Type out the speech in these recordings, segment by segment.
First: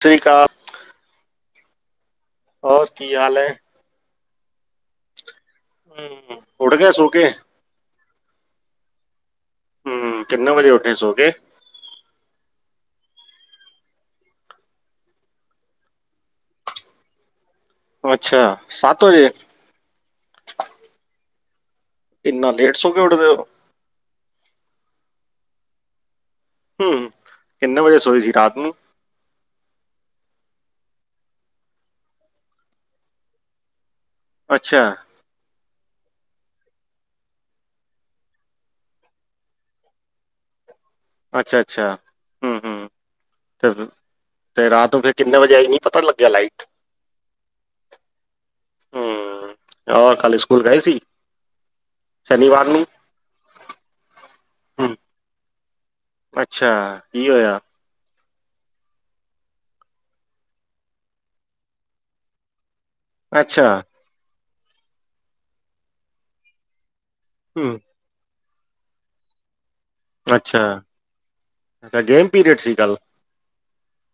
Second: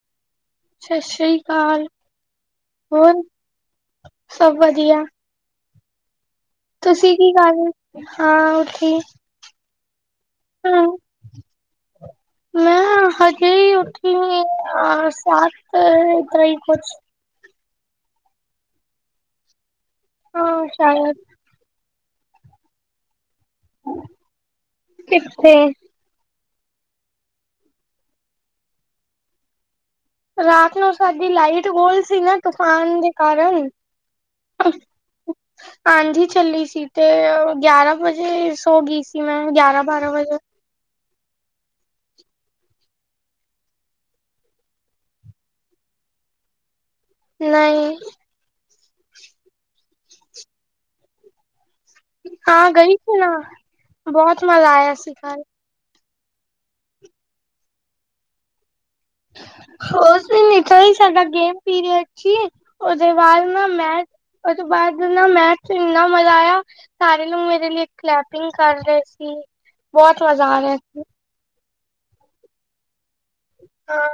[unintelligible] ਕਾਲ ਸਤਿ ਸ਼੍ਰੀ ਅਕਾਲ। ਹੋਰ ਕੀ ਹਾਲ ਐ? ਸਭ ਵਧੀਆਂ। ਹਮ ਉੱਠ ਗਏ ਸੋ ਤੁਸੀਂ ਕੇ ਕੀ ਕਰ ਰੇ ਹਾਂ ਉੱਥੇ ਹੂੰ ਕਿੰਨੇ ਵਜੇ ਉੱਠੇ ਸੋ ਕੇ? ਮੈਂ ਹਾਂ ਹਜੇ ਈ ਉਠੀ ਆ ਸੱਤ ਤੇ ਈ ਕੁਛ ਅੱਛਾ ਸੱਤ ਵਜੇ ਹਾਂ ਸ਼ਾਯਦ। ਇੰਨਾ ਲੇਟ ਸੌ ਕੇ ਉਡਦੇ ਓ ਕਿੱਥੇ ਹੂੰ ਕਿੰਨੇ ਵਜੇ ਸੋਏ ਸੀ ਰਾਤ ਨੂੰ? ਰਾਤ ਨੂੰ ਸਾਡੀ ਲਾਈਟ ਵੋਲ ਸੀ ਨਾ ਤੂਫਾਨ ਦੇ ਕਾਰਨ। ਅੱਛਾ। ਆਂਧੀ ਚੱਲੀ ਸੀ ਤੇ ਗਿਆਰਾਂ ਵਜੇ ਸੋ ਗਈ ਸੀ ਮੈਂ ਗਿਆਰਾਂ- ਬਾਰਾਂ ਵਜੇ। ਅੱਛਾ-ਅੱਛਾ, ਹੂੰ-ਹੂੰ। ਚਲੋ ਤੇ ਰਾਤ ਨੂੰ ਫਿਰ ਕਿੰਨੇ ਵਜੇ ਆਈ ਸੀ ਪਤਾ ਨੀ ਲੱਗਿਆ ਲਾਈਟ ਨਈ। ਹੂੰ ਹੋਰ ਕੱਲ ਸਕੂਲ ਗਏ ਸੀ? ਸ਼ਨੀਵਾਰ ਹਾਂ ਨੂੰ ਗਈ ਸੀ ਨਾ ਬੋਹਤ ਮਜ਼ਾ ਆਇਆ ਹਮ ਸੀ ਕੱਲ ਅੱਛਾ ਕੀ ਹੋਯਾ? ਉਸ ਦਿਨ ਇਥੋਂ ਹੀ ਸਾਡਾ ਗੇਮ ਪੀਰੀਅਡ ਸੀ ਓਦੇ ਬਾਦ ਅੱਛਾ ਨਾ ਮੈਂ ਓ ਤੋਂ ਬਾਦ ਨਾ ਮੈਥ ਚ ਇੰਨਾ ਮਜ਼ਾ ਆਇਆ ਸਾਰੇ ਨੂੰ ਮੇਰੇ ਹਮ ਲਈ ਕਲੈਪਿੰਗ ਕਰ ਰੇ ਸੀ ਬਹੁਤ ਮਜ਼ਾ ਅੱਛਾ ਆ ਰੇਆ ਸੀ। ਅੱਛਾ ਗੇਮ ਪੀਰੀਅਡ ਸੀ ਕੱਲ ਹਾਂ।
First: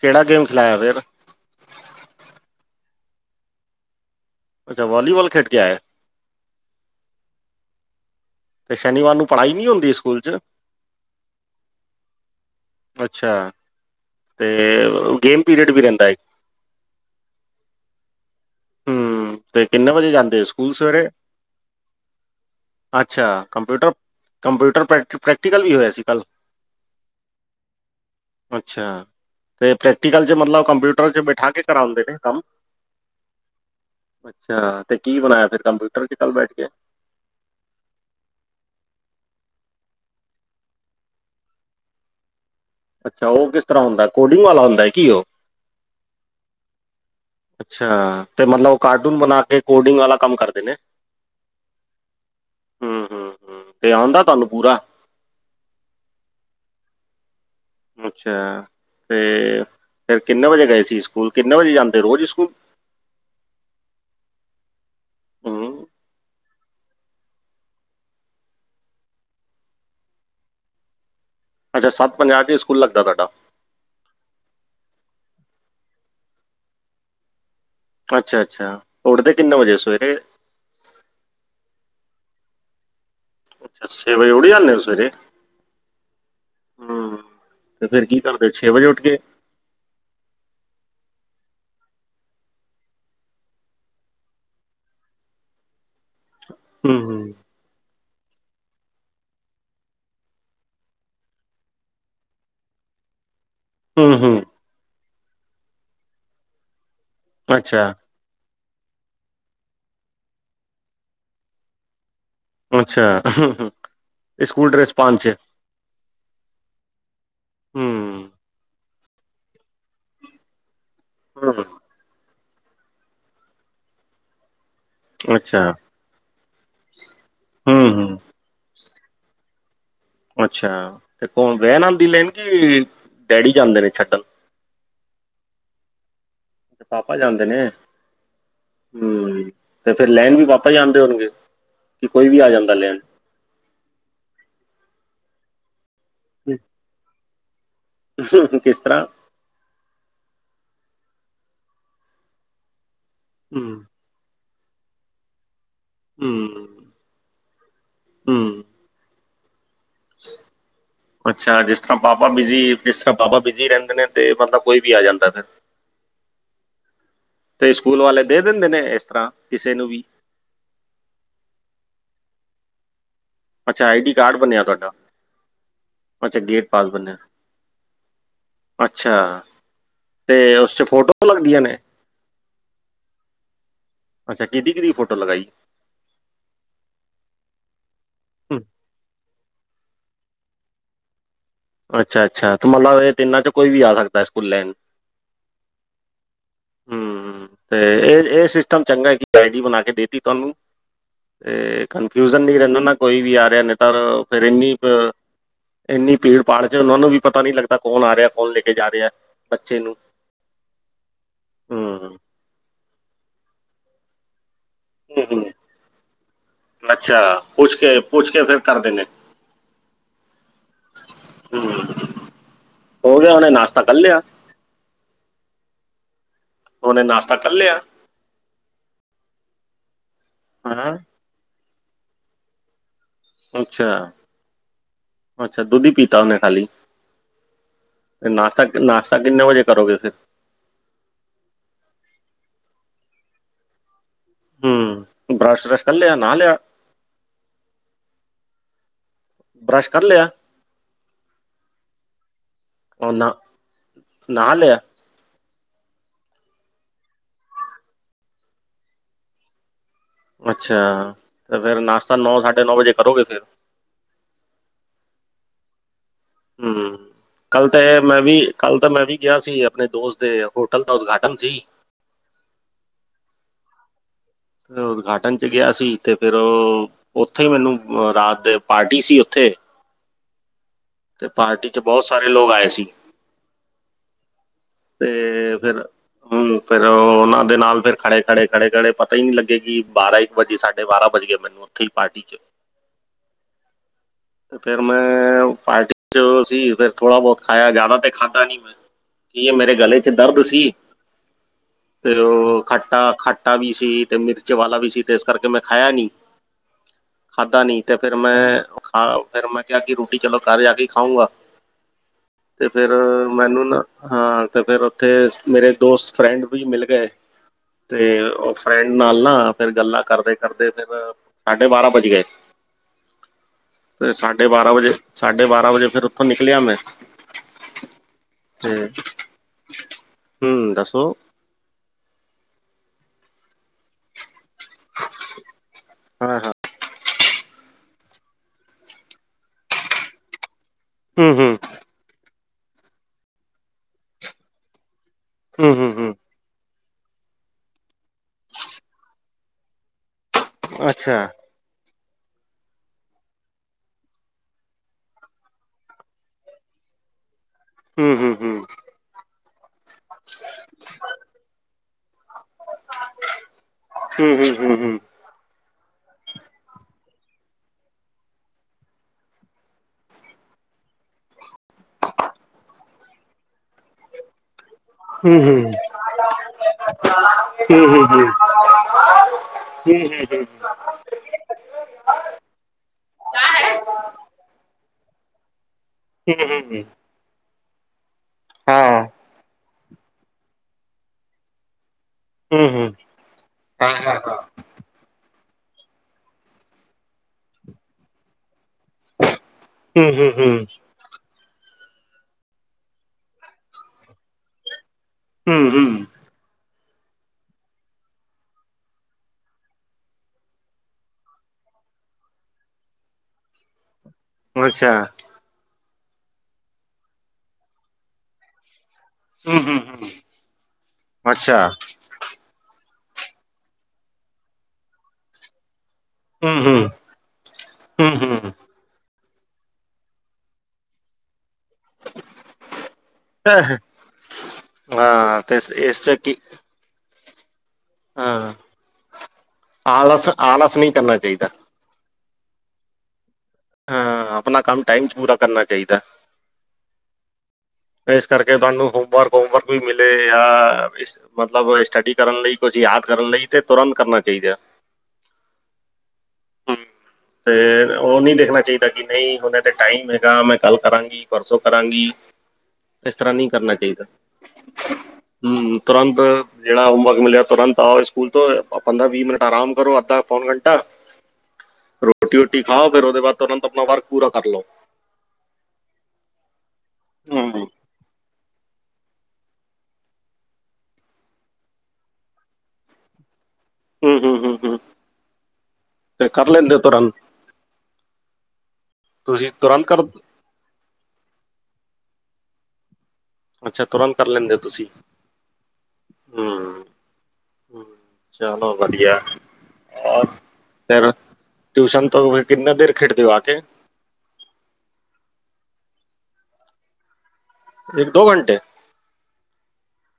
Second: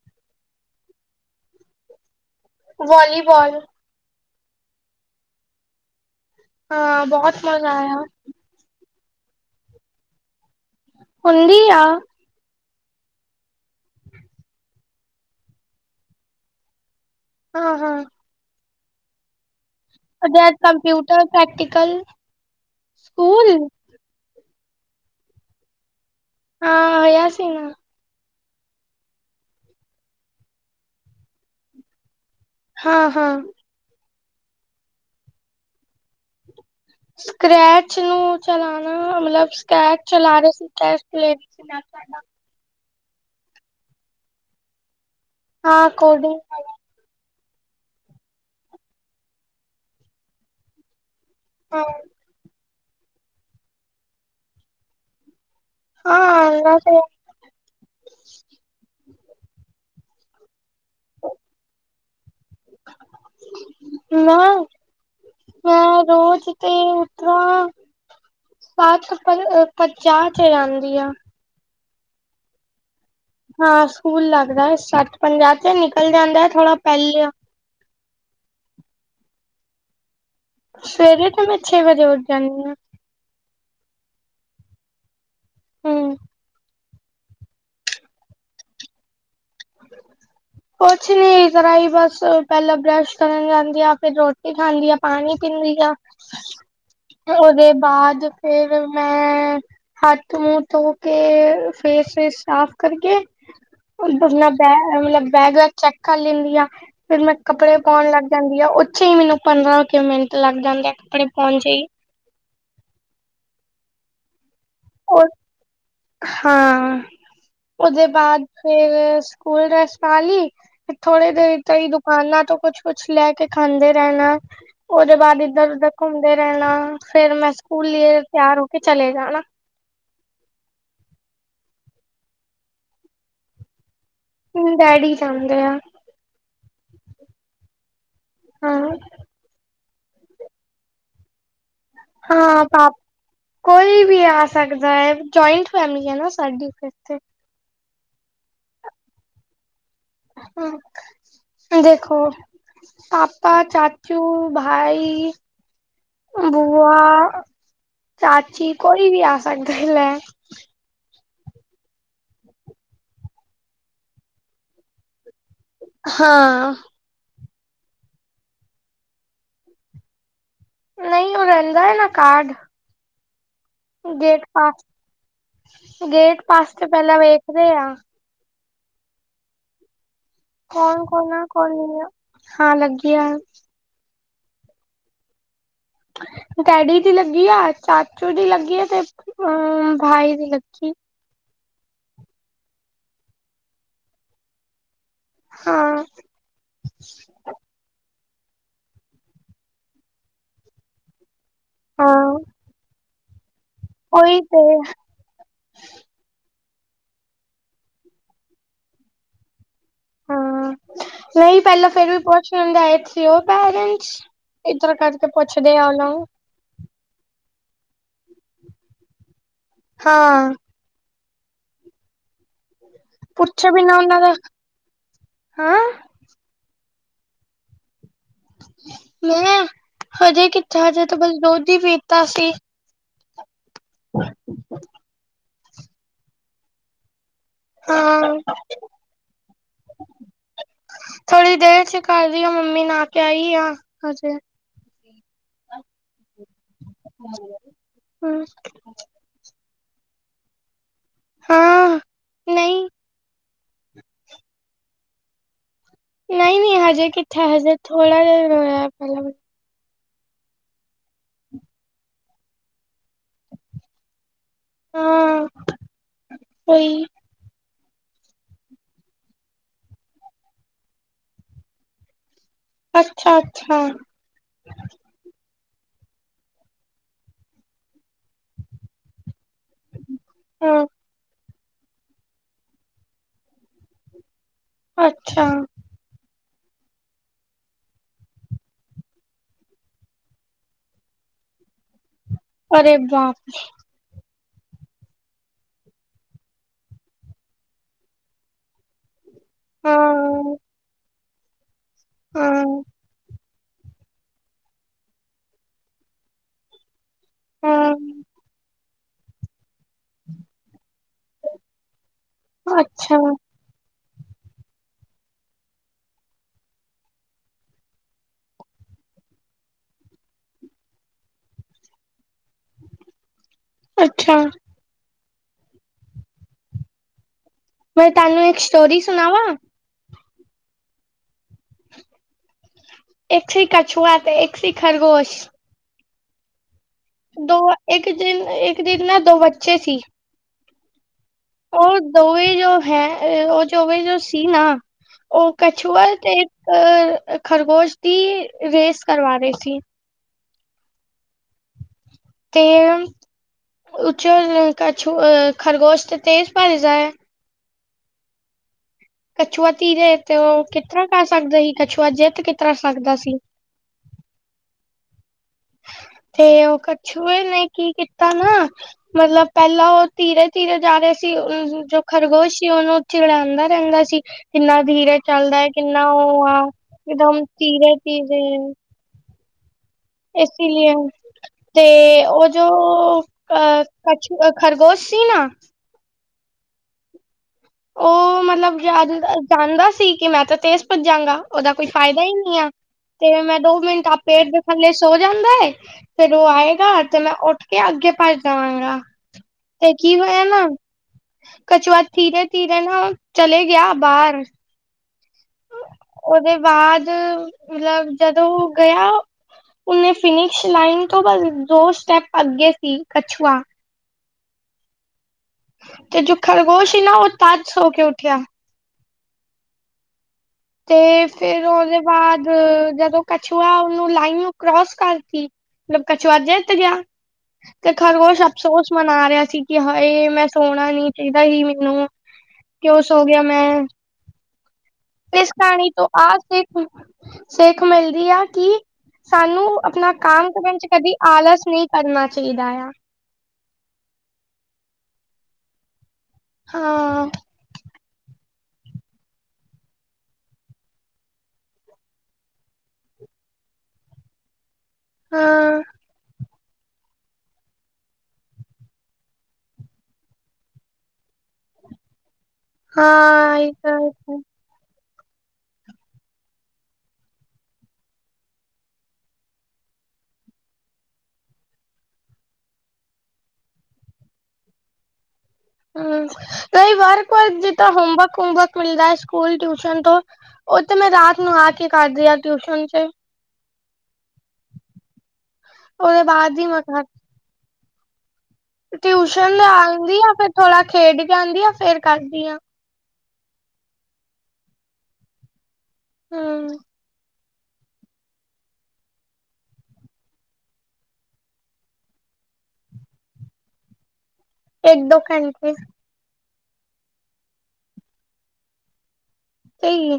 ਕੇੜਾ ਗੇਮ ਖਿਲਾਯਾ ਫੇਰ ਵੋਲੀਬੋਲ ਅੱਛਾ ਵੋਲੀਬੋਲ ਖੇਡ ਕੇ ਆਯਾ। ਹਾਂ ਬੋਹਤ ਮਜ਼ਾ ਆਯਾ। ਤੇ ਸ਼ਨੀਵਾਰ ਨੂੰ ਪੜ੍ਹਾਈ ਨਈ ਹੁੰਦੀ ਸਕੂਲ ਚ ਹੁੰਦੀ ਆ। ਅੱਛਾ ਤੇ ਗੇਮ ਪੀਰੀਅਡ ਵੀ ਰੈੰਦਾ ਇ ਹਾਂ-ਹਾਂ। ਹੂੰ ਤੇ ਕਿੰਨੇ ਵਜੇ ਉਹਦੇ ਜਾਂਦੇ ਬਾਅਦ ਸਕੂਲ ਸਵੇਰੇ? ਕੰਪਿਊਟਰ ਪ੍ਰੈਕਟੀਕਲ ਅੱਛਾ ਸਕੂਲ ਕੰਪਿਊਟਰ ਕੰਪਿਊਟਰ ਪ੍ਰੈਕ ਪ੍ਰੈਕਟੀਕਲ ਵੀ ਹੋਇਆ ਸੀ ਕੱਲ੍ਹ ਹਾਂ ਹੋਯਾ ਸੀ। ਅੱਛਾ ਤੇ ਪ੍ਰੈਕਟੀਕਲ ਚ ਮਤਲਬ ਕੰਪਿਊਟਰ ਚ ਬੈਠਾ ਕੇ ਕਰਾਂਦੇ ਨੇ ਕੰਮ ਹਾਂ-ਹਾਂ। ਅੱਛਾ ਤੇ ਕੀ ਬਣਾ਼ਯਾ ਫੇਿਰ ਕੰਪਿਊਟਰ ਚ ਕੱਲ ਬੈਠ ਕੇ ਸਕ੍ਰੈਚ ਨੂੰ ਚਲਾਣਾ ਮਤਲਬ ਸਕੈਚ ਚਲਾ ਰਹੇ ਸੀ ਸਕੈਚ ਪਲੇਟ [inaudible] ਅੱਛਾ ਓ ਕਿਸ ਤਰ੍ਹਾਂ ਹੁੰਦਾ ਕੋਡਿੰਗ ਵਾਲਾ ਹੁੰਦਾ ਕੀ ਓ ਹਾਂ ਕੋਡੀੰਗ ਵਾਲਾ। ਅੱਛਾ ਤੇ ਮਤਲਬ ਕਾਰਟੂਨ ਬਣਾ ਕੇ ਕੋਡਿੰਗ ਵਾਲਾ ਕੰਮ ਕਰਦੇ ਨੇ ਹਾਂ। ਹੂੰ-ਹੂੰ-ਹੂੰ ਤੇ ਆਉਂਦਾ ਤਾਨੂੰ ਪੂਰਾ ਹਾਂ ਆਂਦਾ ਤੇ ਐ। ਅੱਛਾ ਤੇ ਫਿਰ ਕਿੰਨੇ ਵਜੇ ਗਏ ਸੀ ਸਕੂਲ ਕਿੰਨੇ ਵਜੇ ਜਾਂਦੇ ਰੋਜ਼ ਸਕੂਲ? ਨਾ ਹੂੰ ਹਾਂ ਰੋਜ਼ ਤੇ ਉਧਰਾ [unintelligible] ਇਕ ਕੱਪ ਚਾਹ ਚ ਜਾਂਦੀ ਆ। ਅੱਛਾ ਸੱਤ ਪੰਜਾਹ ਤੇ ਸਕੂਲ ਲੱਗਦਾ ਤੁਹਾਡਾ। ਹਾਂ ਸਕੂਲ ਲੱਗਦਾ ਸੱਤ ਪੰਜਾਹ ਤੇ ਨਿਕਲ ਜਾਂਦਾ ਹੈ ਥੋੜਾ ਪਹਿਲੇ ਆ। ਅੱਛਾ-ਅੱਛਾ, ਉੱਠਦੇ ਕਿੰਨੇ ਵਜੇ ਸਵੇਰੇ? ਸਵੇਰੇ ਤੇ ਮੈਂ ਛੇ ਵਜੇ ਉਠ ਜਾਨੀਆਂ। ਅੱਛਾ ਛੇ ਵਜੇ ਉਠ ਜਾਂਦੇ ਹੋ ਸਵੇਰੇ। ਹੂੰ ਹੂੰ ਤੇ ਫੇਰ ਕੀ ਕਰਦੇ ਛੇ ਵਜੇ ਉੱਠ ਕੇ। ਕੁਛ ਨੀ ਇਸਰ੍ਹਾਂ ਹੀ ਬਸ ਪਹਿਲਾਂ ਬਰੱਸ਼ ਕਰਨ ਜਾਂਦੀ ਆ ਫੇਰ ਰੋਟੀ ਖਾਂਦੀ ਆ ਪਾਣੀ ਪੀਂਦੀ ਆ ਹੂੰ ਹੂੰ ਉਹਦੇ ਬਾਦ ਫੇਰ ਮੈਂ ਹੱਥ ਮੂੰਹ ਧੋ ਕੇ ਫੇਸ ਵੇਸ ਸਾਫ਼ ਕਰਕੇ ਹੂੰ ਹੂੰ [unintelligible] ਨਾ ਬੈਗ ਮਤਲਬ ਬੈਗ ਚੈੱਕ ਕਰ ਲੈਂਦੀ ਆ। ਫਿਰ ਮੈਂ ਕੱਪੜੇ ਅੱਛਾ ਪਾਉਣ ਲੱਗ ਜਾਂਦੀ ਆ ਉਥੇ ਹੀ ਮੈਨੂੰ ਪੰਦਰਾ ਮਿੰਟ ਲੱਗ ਜਾਂਦੇ ਹੈ ਕੱਪੜੇ ਪਾਉੱਣ ਚ ਹੀ। ਅੱਛਾ, ਸਕੂਲ ਡ੍ਰੇਸ ਉਹ ਹਾਂ ਹੂੰ ਉਹਦੇ ਬਾਦ ਫੇਰ ਸਕੂਲ ਡੈ਼੍ਸ ਪਾ ਲਈ ਥੋੜੇ ਦੇਰ ਹੂੰ ਤਈ ਦੁ ਕਨਾ ਤੋਂ ਕੁਛ-ਕੁਛ ਲੈ ਕੇ ਖਾਂਦੇ ਰਹਿਣਾ। ਉਹਦੇ ਬਾਦ ਅੱਛਾ ਇੱਧਰ ਉਧਰ ਘੁੰਮਦੇ ਰਹਿਣਾ ਫੇਰ ਮੈਂ ਹੂੰ ਸਕੂਲ ਹੂੰ ਤਿਆਰ ਹੋ ਕੇ ਚਲੇ ਜਾਣਾ। ਅੱਛਾ ਤੇ ਕੋਣ ਵੈਣ ਆਂਦੀ ਲੈਣ ਕਿ ਡੈਡੀ ਜਾਂਦੇ ਨੇ ਛੱਡਣ। ਡੈਡੀ ਜਾਂਦੇ ਆ। ਪਾਪਾ ਜਾਂਦੇ ਨੇ ਹਾਂ ਹਮ ਤੇ ਫੇਰ ਲੈਣ ਵੀ ਪਾਪਾ ਜਾਂਣਦੇ ਹੋਣਗੇ। ਕਿ ਕੋਈ ਵੀ ਆ ਹਾਂ ਜਾਂਦਾ ਪਾ ਲੈਣ ਕੋਈ ਵੀ ਆ ਸਕਦਾ ਹੈ ਜਆਇੰਟ ਫੈਮਲੀ ਹੈ ਨਾ ਸਾਡੀ ਇੱਥੇ। ਹੂੰ ਕਿਸ ਤਰ੍ਹਾਂ ਹੂਓਂ ਦੇਖੋ ਪਾਪਾ ਹੂੰ ਚਾ ਚੂ ਭਾਈ ਹੂੰ ਬੂਆ, ਹੂੰ ਚਾਚੀ, ਕੋਈ ਵੀ ਆ ਸਕਦਾ ਲੈਣ। ਅੱਛਾ ਜਿਸ ਤਰ੍ਹਾਂ ਪਾਪਾ ਬਿਜੀ ਜਿਸ ਤਰ੍ਹਾਂ ਪਾਪਾ ਬਿਜੀ ਰਹਿੰਦੇ ਨੇ ਤੇ ਮਤਲਬ ਕੋਈ ਵੀ ਆ ਜਾਂਦਾ ਫੇਰ। ਹਾਂ ਤੇ ਸਕੂਲ ਵਾਲੇ ਦੇ ਦਿੰਦੇ ਨੇ ਇਸ ਤਰ੍ਹਾਂ ਕਿਸੇ ਨੂੰ ਵੀ। ਨਹੀਂ ਉਹ ਰਹਿੰਦਾ ਹੈ ਨਾ ਕਾਰਡ। ਅੱਛਾ ਆਈ ਡੀ ਕਾਰਡ ਗੇਟ ਬਣਿਆ ਪਾਸ ਤੁਹਾਡਾ ਅੱਛਾ ਗੇਟ ਪਾਸ ਤੇ ਬਣਿਆ। ਪਹਿਲਾਂ ਵੇਖਦੇ ਆ ਅੱਛਾ ਤੇ ਉਸ ਚ ਕੌਣ ਫੋਟੋ ਕੌਣ ਆ ਲੱਗਦੀਆਂ ਕੌਣ ਨੇ? ਨਹੀਂ ਆ ਹਾਂ ਲੱਗਦੀਆ ਅੱਛਾ ਕਿਹਦੀ-ਕਿਹਦੀ ਫੋਟੋ ਲਗਾਈ। ਡੈਡੀ ਦੀ ਲੱਗੀ ਆ, ਚਾਚੂ ਦੀ ਹਮ, ਲੱਗੀ ਆ ਤੇ ਭਾਈ ਦੀ ਲੱਗੀ। ਅੱਛਾ-ਅੱਛਾ ਤੇ ਮਤਲਬ ਇਹ ਤਿੰਨਾਂ ਚ ਕੋਈ ਵੀ ਆ ਸਕਦਾ ਸਕੂਲ ਲੈਣ। ਹਾਂ ਹਮ ਤੇ ਇਹ-ਇਹ ਸਿਸਟਮ ਚੰਗਾ ਕਿ ਆਈ ਡੀ ਬਣਾ ਕੇ ਦੇ ਤੀ ਤੁਹਾਨੂੰ। ਤੇ ਹਾਂ ਕਨਫਿਊਜਨ ਨਹੀਂ ਰਹਿੰਦਾ ਨਾ ਕੋਈ ਵੀ ਆ ਰਿਹਾ ਨਹੀਂ ਤਾਂ ਉਹੀ ਫੇਰ ਤੇ ਇੰਨੀ ਬ ਇੰਨੀ ਭੀੜ ਭਾੜ ਚ ਉਹਨਾਂ ਨੂੰ ਵੀ ਪਤਾ ਨੀ ਲੱਗਦਾ, ਕੌਣ ਆ ਰਿਹਾ ਕੌਣ ਲੈ ਕੇ ਜਾ ਰਿਹਾ ਬੱਚੇ ਨੂੰ। ਹਾਂ ਨਹੀਂ ਪਹਿਲਾਂ ਫੇਰ ਵੀ ਪੁੱਛ ਲੈਂਦਾ ਸੀ ਉਹ ਪੇਰੈਂਟਸ। ਇਸ ਤਰਾਂ ਕਰਕੇ ਪੁੱਛਦੇ ਆ ਉਹਨਾਂ। ਅੱਛਾ, ਪੁੱਛ ਕੇ ਪੁੱਛ ਕੇ ਫੇਰ ਕਰ ਦੇਨੇਆਂ। ਹਾਂ। ਹਮ, ਹੋ ਗਿਆ ਉਹਣੇੇ ਪੁੱਛੇ ਨਾਸ਼ਤਾ ਕਰ ਬਿਨਾਂ ਉਹਨਾਂ ਲਿਆ। ਦਾ ਹਾਂ। ਉਹਨੇ ਨਾਸ਼ਤਾ ਕਰ ਲਿਆ। ਮੈਂ, ਹਜੇ ਕਿੱਥੇ ਹਜੇ ਤੇ ਬਸ ਦੁਧ ਈ ਪੀਤਾ ਸੀ। ਅੱਛਾ, ਅੱਛਾ ਦੁੱਧ ਹੀ ਪੀਤਾ ਉਹਨੇ ਖਾਲੀ ਹਾਂ ਨਾਸ਼ਤਾ-ਨਾਸ਼ਤਾ ਕਿੰਨੇ ਵਜੇ ਕਰੋਗੇ ਫਿਰ? ਥੋੜੀ ਦੇਰ 'ਚ ਕਰ ਰਹੀ ਹਾ, ਮੰਮੀ ਨਾ ਕੇ ਆਈ ਆ ਹਜੇ। ਹਮ, ਬਰਸ਼-ਵਰਸ਼ ਕਰਲਿਆ ਨਾਹ ਲਿਆ? ਹਮ ਬਰੱਸ਼ ਕਰ ਲਿਆ? ਹਾਂ ਨਹੀਂ ਉਹ ਨਾ ਨਾਹ ਲਿਆ? ਨਹੀਂ-ਨਹੀਂ, ਹਜੇ ਕਿੱਥੇ ਹਜੇ ਥੋੜਾ ਜਿਆ ਹੋਇਆ ਪਹਿਲਾਂ ਅੱਛਾ, ਤੇ ਫਿਰ ਨਾਸ਼ਤਾ ਨੌਂ ਸਾਢੇ ਨੌਂ ਵਜੇ ਕਰੋਗੇ ਫਿਰ? ਹਮ ਹਮ ਕੱਲ ਤਾਂ ਮੈਂ ਵੀ ਕੱਲ੍ਹ ਤਾਂ ਮੈਂ ਵੀ ਗਿਆ ਸੀ। ਆਪਣੇ ਦੋਸਤ ਦੇ ਹੋਟਲ ਦਾ ਉਦਘਾਟਨ ਸੀ। ਅੱਛਾ-ਅੱਛਾ। ਉਦਘਾਟਨ 'ਚ ਗਿਆ ਸੀ ਤੇ ਫਿਰ ਉਹ ਉੱਥੇ ਮੈਨੂੰ ਰਾਤ ਦੇ ਪਾਰਟੀ ਸੀ। ਉੱਥੇ- ਹਾਂ ਤੇ ਪਾਰਟੀ ਚ ਬਹੁਤ ਸਾਰੇ ਲੋਕ ਆਏ ਸੀ। ਤੇ ਅੱਛਾ ਫਿਰ ਹਮ, ਫੇਰ ਉਹਨਾਂ ਦੇ ਨਾਲ ਫੇਰ ਖੜੇ ਖੜੇ ਖੜੇ ਖੜੇ ਪਤਾ ਹੀ ਨਹੀਂ ਲੱਗੇ ਕਿ ਬਾਰਾਂ ਇ ਵਜੇ ਸਾਢੇ ਬਾਰਾਂ ਵਜ ਗਏ ਮੈਨੂੰ ਉੱਥੇ ਹੀ ਪਾਰਟੀ ' ਚ ਅਰੇ ਬਾਪ ਰੇ। ਤੇ ਫੈਰ ਮੈਂ ਪਾਰਟੀ ਚ ਸੀ, ਫਿਰ ਥੋੜ੍ਹਾ ਬਹੁਤ ਖਾਇਆ ਜ਼ਿਆਦਾ ਤੇ ਖਾਧਾ ਨੀ ਮੈਂ ਕੀ ਇਹ ਮੇਰੇ ਹਾਂ ਗਲੇ ਚ ਦਰਦ ਸੀ। ਤੇ ਉਹ ਹਾਂ ਖੱਟਾ ਖੱਟਾ ਵੀ ਸੀ ਤੇ ਮਿਰਚ ਵਾਲਾ ਵੀ ਸੀ ਤੇ ਇਸ ਕਰਕੇ ਮੈਂ ਖਾਇਆ ਨਹੀਂ ਖਾਧਾ ਨੀ ਹਾਂ ਤੇ ਫੇਰ ਮੈਂ ਖਾ ਫਿਰ ਮੈਂ ਕਿਹਾ ਕਿ ਰੋਟੀ ਚਲੋ ਘਰ ਜਾ ਕੇ ਖਾਊਂਗਾ ਤੇ ਫਿਰ ਅੱਛਾ ਮੈਨੂੰ ਨਾ ਹਾਂ ਤੇ ਫੇਰ ਉੱਥੇ ਮੇਰੇ ਦੋਸਤ ਫਰੈਂਡ ਵੀ ਮਿਲ ਗਏ। ਤੇ ਫਰੈਂਡ ਨਾਲ ਨਾ ਫੇਰ ਗੱਲਾਂ ਕਰਦੇ ਕਰਦੇ ਫਿਰ ਸਾਢੇ ਬਾਰਾਂ ਵਜੇ ਗਏ। ਤੇ ਅੱਛਾ ਸਾਡੇ ਬਾਰਾਂ ਵਜੇ ਸਾਡੇ ਬਾਰਾਂ ਵਜੇ ਫਿਰ ਉੱਥੋਂ ਨਿਕਲਿਆ ਮੈਂ। ਮੈਂ ਤੁਹਾਨੂੰ ਇੱਕ ਸਟੋਰੀ ਸੁਣਾਵਾਂ? ਹਮ ਦੱਸੋ? ਇੱਕ ਸੀ ਕਛੂਆ ਤੇ ਇੱਕ ਸੀ ਖਰਗੋਸ਼। ਹਾਂ-ਹਾਂ। ਦੋ ਇੱਕ ਦਿਨ ਇੱਕ ਦਿਨ ਨਾ ਦੋ ਬੱਚੇ ਸੀ। ਹੂੰ-ਹੂੰ ਓ ਦੋਵੇ ਜੋ ਹੈ ਉਹ ਜੋਵੇ ਜੋ ਸੀ ਨਾ ਓ ਹੂੰ ਹੂੰ ਕਛੂਆ ਹੂੰ ਤੇ ਅ ਖਰਗੋਸ਼ ਦੀ ਰੇਸ ਕਰਵਾ ਰਏ ਸੀ। ਅੱਛਾ ਤੇ ਓ ਕਛੁ ਖਰਗੋਸ਼ ਤੇ ਤੇਜ ਭੱਜਦਾ ਏ। ਹੂੰ-ਹੂੰ-ਹੂੰ ਕੱਛੂਆ ਧੀਰੇ ਤੇ ਓ ਕਿਸ ਤਰ੍ਹਾਂ ਕਰ ਸਕਦਾ ਸੀ ਕੱਛੂਆ ਜਿੱਤ ਕਿਸ ਤਰ੍ਹਾਂ ਸਕਦਾ ਸੀ। ਹੂੰ-ਹੂੰ-ਹੂੰ-ਹੂੰ ਤੇ ਓ ਕਛੂਏ ਨੇ ਕੀ ਕੀਤਾ ਨਾ। ਮਤਲਬ ਪੈਲਾਂ ਓ ਧੀਰੇ-ਧੀਰੇ ਜਾ ਰਿਆ ਸੀ ਜੋ ਖਰਗੋਸ਼ ਸੀ ਉਹਨੂੰ ਚਿੜਾਂਦਾ ਰੈਂਦਾ ਸੀ। ਕਿੰਨਾ ਧੀਰੇ ਹੂੰ ਹੂੰ ਹੂੰ ਚੱਲਦਾ ਐ ਕਿੰਨਾ ਓ ਆ ਇੱਕਦਮ ਹੂੰ ਹੂੰ ਧੀਰੇ-ਧੀਰੇ [inaudible] [inaudible] ਤੇ ਓ ਜੋ ਅ ਕਛੁ ਖਰਗੋਸ਼ ਸੀ ਨਾ [inaudible] ਓ ਮਤਲਬ ਹਾਂ ਜ ਜਾਣਦਾ ਸੀ ਕਿ ਮੈਂ ਤਾਂ ਤੇਜ਼ ਭੱਜਾਂਗਾ। ਉਹਦਾ ਕੋਈ ਫਾਇਦਾ ਹੀ ਨਈ ਆ ਹੂੰ ਹੂੰ ਤੇ ਮੈਂ ਦੋ ਹਾਂ ਮਿੰਟ ਆ ਹਾਂ ਪੇ ਥੱਲੇ ਸੋ ਜਾਂਦਾ ਐ ਫਿਰ ਉਹ ਆਏਗਾ ਤੇ ਮੈਂ ਉੱਠ ਕੇ ਅੱਗੇ ਭੱਜ ਜਾਵਾਂਗਾ। ਤੇ ਹੂੰ ਕੀ ਹੂੰ ਹੋਇਆ ਹੂੰ ਨਾ ਕਛੁਆ ਧੀਰੇ-ਧੀਰੇ ਨਾ ਚਲੇ ਗਿਆ ਬਾਰ ਹੂੰ-ਹੂੰ ਉਹਦੇ ਬਾਦ ਅ ਮਤਲਬ ਜਦੋਂ ਓ ਗਿਆ। ਉਹਨੇ ਫਿਨਿਸ਼ ਲਾਈਨ ਤੋਂ ਬ ਦੋ ਸਟੈਪ ਅੱਗੇ ਸੀ ਕਛੂਆ ਅੱਛਾ ਤੇ ਜੋ ਖਰਗੋਸ਼ ਸੀ ਨਾ ਓ ਤਜ ਸੋ ਕੇ ਉੱਠਿਆ। ਹੂੰ-ਹੂੰ-ਹੂੰ ਤੇ ਫਿਰ ਉਹਦੇ ਬਾਦ ਜਦੋਂ ਕਛੂਆ ਉਹਨੂੰ ਲਾਈਨ ਨੂੰ ਕਰੋਸ ਕਰ ਤੀ ਮਤਲਬ ਕਛੂਆ ਹੂੰ ਜਿੱਤ ਹੂੰ ਗਿਆ ਤੇ ਖਰਗੋਸ਼ ਹੂੰ-ਹੂੰ, ਅਫਸੋਸ ਮਨਾ ਰਿਆ ਸੀ ਕਿ ਹਾਏ ਮੈਂ ਸੋਣਾ ਨੀ ਚਾਹੀਦਾ ਈ ਮੈਨੂੰ ਕਿਉਂ ਸੋ ਗਿਆ ਮੈਂ ਹਾਂ ਇਸ ਤੇ ਕਹਾਣੀ ਇਸ ਤੋਂ ਚ ਆ ਕੀ ਸਿਖ ਸਿੱਖ ਮਿਲਦੀ ਹਾਂ ਆ ਕਿ ਸਾਨੂੰ ਆਪਣਾ ਆਲਸ ਕੰਮ ਆਲਸ ਕਰਨ 'ਚ ਨਹੀਂ ਕਦੀ ਕਰਨਾ ਚਾਹੀਦਾ ਆਲਸ ਨਹੀਂ ਕਰਨਾ ਚਾਈਦਾ ਆ। ਹਾਂ ਆਪਣਾ ਕੰਮ ਟਾਈਮ 'ਚ ਪੂਰਾ ਕਰਨਾ ਚਾਹੀਦਾ। ਹਾਂ। ਇਸ ਕਰਕੇ ਤੁਹਾਨੂੰ ਹੋਮਵਰਕ-ਹੋਮਵਰਕ ਵੀ ਮਿਲੇ ਆ ਇਸ ਮਤਲਬ ਸਟੱਡੀ ਕਰਨ ਲਈ ਕੁਝ ਯਾਦ ਕਰਨ ਲਈ ਤੇ ਤੁਰੰਤ ਕਰਨਾ ਚਾਹੀਦਾ ਐ। ਹਾਂ। ਹੂੰ ਤੇ ਓ ਨਈ ਦੇਖਣਾ ਚਾਹੀਦਾ ਕਿ ਨਈ ਹੁਣ ਤੇ ਟਾਈਮ ਹੈਗਾ ਮੈਂ ਕਲ ਕਰਾਂਗੀ। ਕੀ ਪਰਸੋਂ ਕਰਾਂਗੀ ਇਸ ਤਰ੍ਹਾਂ ਨਈ ਹਾਂ ਇਹ ਕਰਨਾ ਤਾਂ ਚਾਹੀਦਾ। ਹੂੰ, ਹੂੰ ਤੁਰੰਤ ਜੇੜਾ ਹੋਮਵਰਕ ਮਿਲਿਆ ਤੁਰੰਤ ਆਓ ਸਕੂਲ ਤੋਂ ਪੰਦਰਾਂ ਵੀਹ ਮਿੰਟ ਆਰਾਮ ਕਰੋ ਅੱਧਾ ਪੌਣ ਘੰਟਾ ਰੋਟੀ ਰੁਟੀ ਖਾਓ ਫਿਰ ਉਹਦੇ ਬਾਦ ਤੁਰੰਤ ਆਪਣਾ ਵਰਕ ਪੂਰਾ ਕਰ ਲਓ। ਹੂੰ ਕਈ ਹੂੰ ਵਰਕ-ਵਰਕ ਜਿੱਦਾਂ ਹੋਮਵਰਕ- ਹੋਮਵਰਕ ਮਿਲਦਾ ਸਕੂਲ ਟਿਊਸ਼ਨ ਤੋਂ ਉਹ ਤੇ ਮੈਂ ਰਾਤ ਨੂੰ ਆ ਕੇ ਕਰਦੀ ਆ ਟਿਊਸ਼ਨ ਚ। ਹਮ-ਹਮ, ਹਮ-ਹਮ ਉਹਦੇ ਤੇ ਕਰ ਬਾਅਦ ਹੀ ਲੈਂਦੇ ਓ ਮੈਂ ਕਰ ਤੁਰੰਤ? ਤੁਸੀਂ ਟਿਊਸ਼ਨ ਤੋਂ ਤੁਰੰਤ ਕਰ? ਆਉਂਦੀ ਆ ਫ਼ਿਰ ਥੋੜਾ ਖੇਡ ਕੇ ਆਉਂਦੀ ਆ, ਫੇਰ ਕਰਦੀ ਹਾਂ। ਅੱਛਾ ਤੁਰੰਤ ਕਰ ਲੈਂਦੇ ਹੋ ਤੁਸੀ ਹੂੰ। ਹਮ। ਹਮ ਚਲੋ ਵਧੀਆ। ਔਰ ਫਿਰ ਟਿਊਸ਼ਨ ਤੋਂ ਫ਼ੇਰ ਕਿੰਨੀ ਦੇਰ ਖਿਡਦੇ ਹੋ ਆ ਕੇ? ਇੱਕ ਦੋ ਘੰਟੇ। ਇੱਕ ਦੋ ਘੰਟੇ। ਸਹੀ ਹੈ।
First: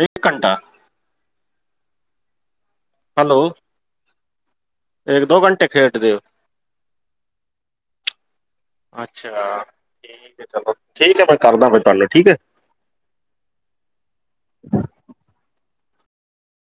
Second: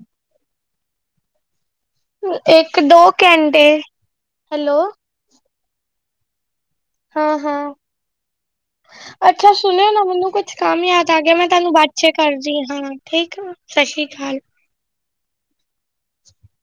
ਇੱਕ ਘੰਟਾ? ਇੱਕ-ਦੋ ਹੈਲੋ, ਘੰਟੇ, ਹੈਲੋੋ। ਇੱਕ ਦੋ ਘੰਟੇ ਖੇਡਦੇ ਓ। ਹਾਂ-ਹਾਂ। ਅੱਛਾ ਸੁਣਿਓ ਨਾ ਮੈਨੂੰ ਠੀਕ ਹੈ, ਕੁਛ ਚਲੋ ਕੰਮ ਯਾਦ ਆ ਠੀਕ ਹੈ, ਗਿਆ ਮੈਂ ਕਰਦਾ ਤੁਹਾਨੂੰ ਫਿਰ ਬਾਦ ਚ ਠੀਕ ਹੈ। ਕਰਦੀ ਹਾ ਫੋਨ। ਠੀਕ ਆ, ਸਸ ਸ੍ਰੀ ਕਾਲ।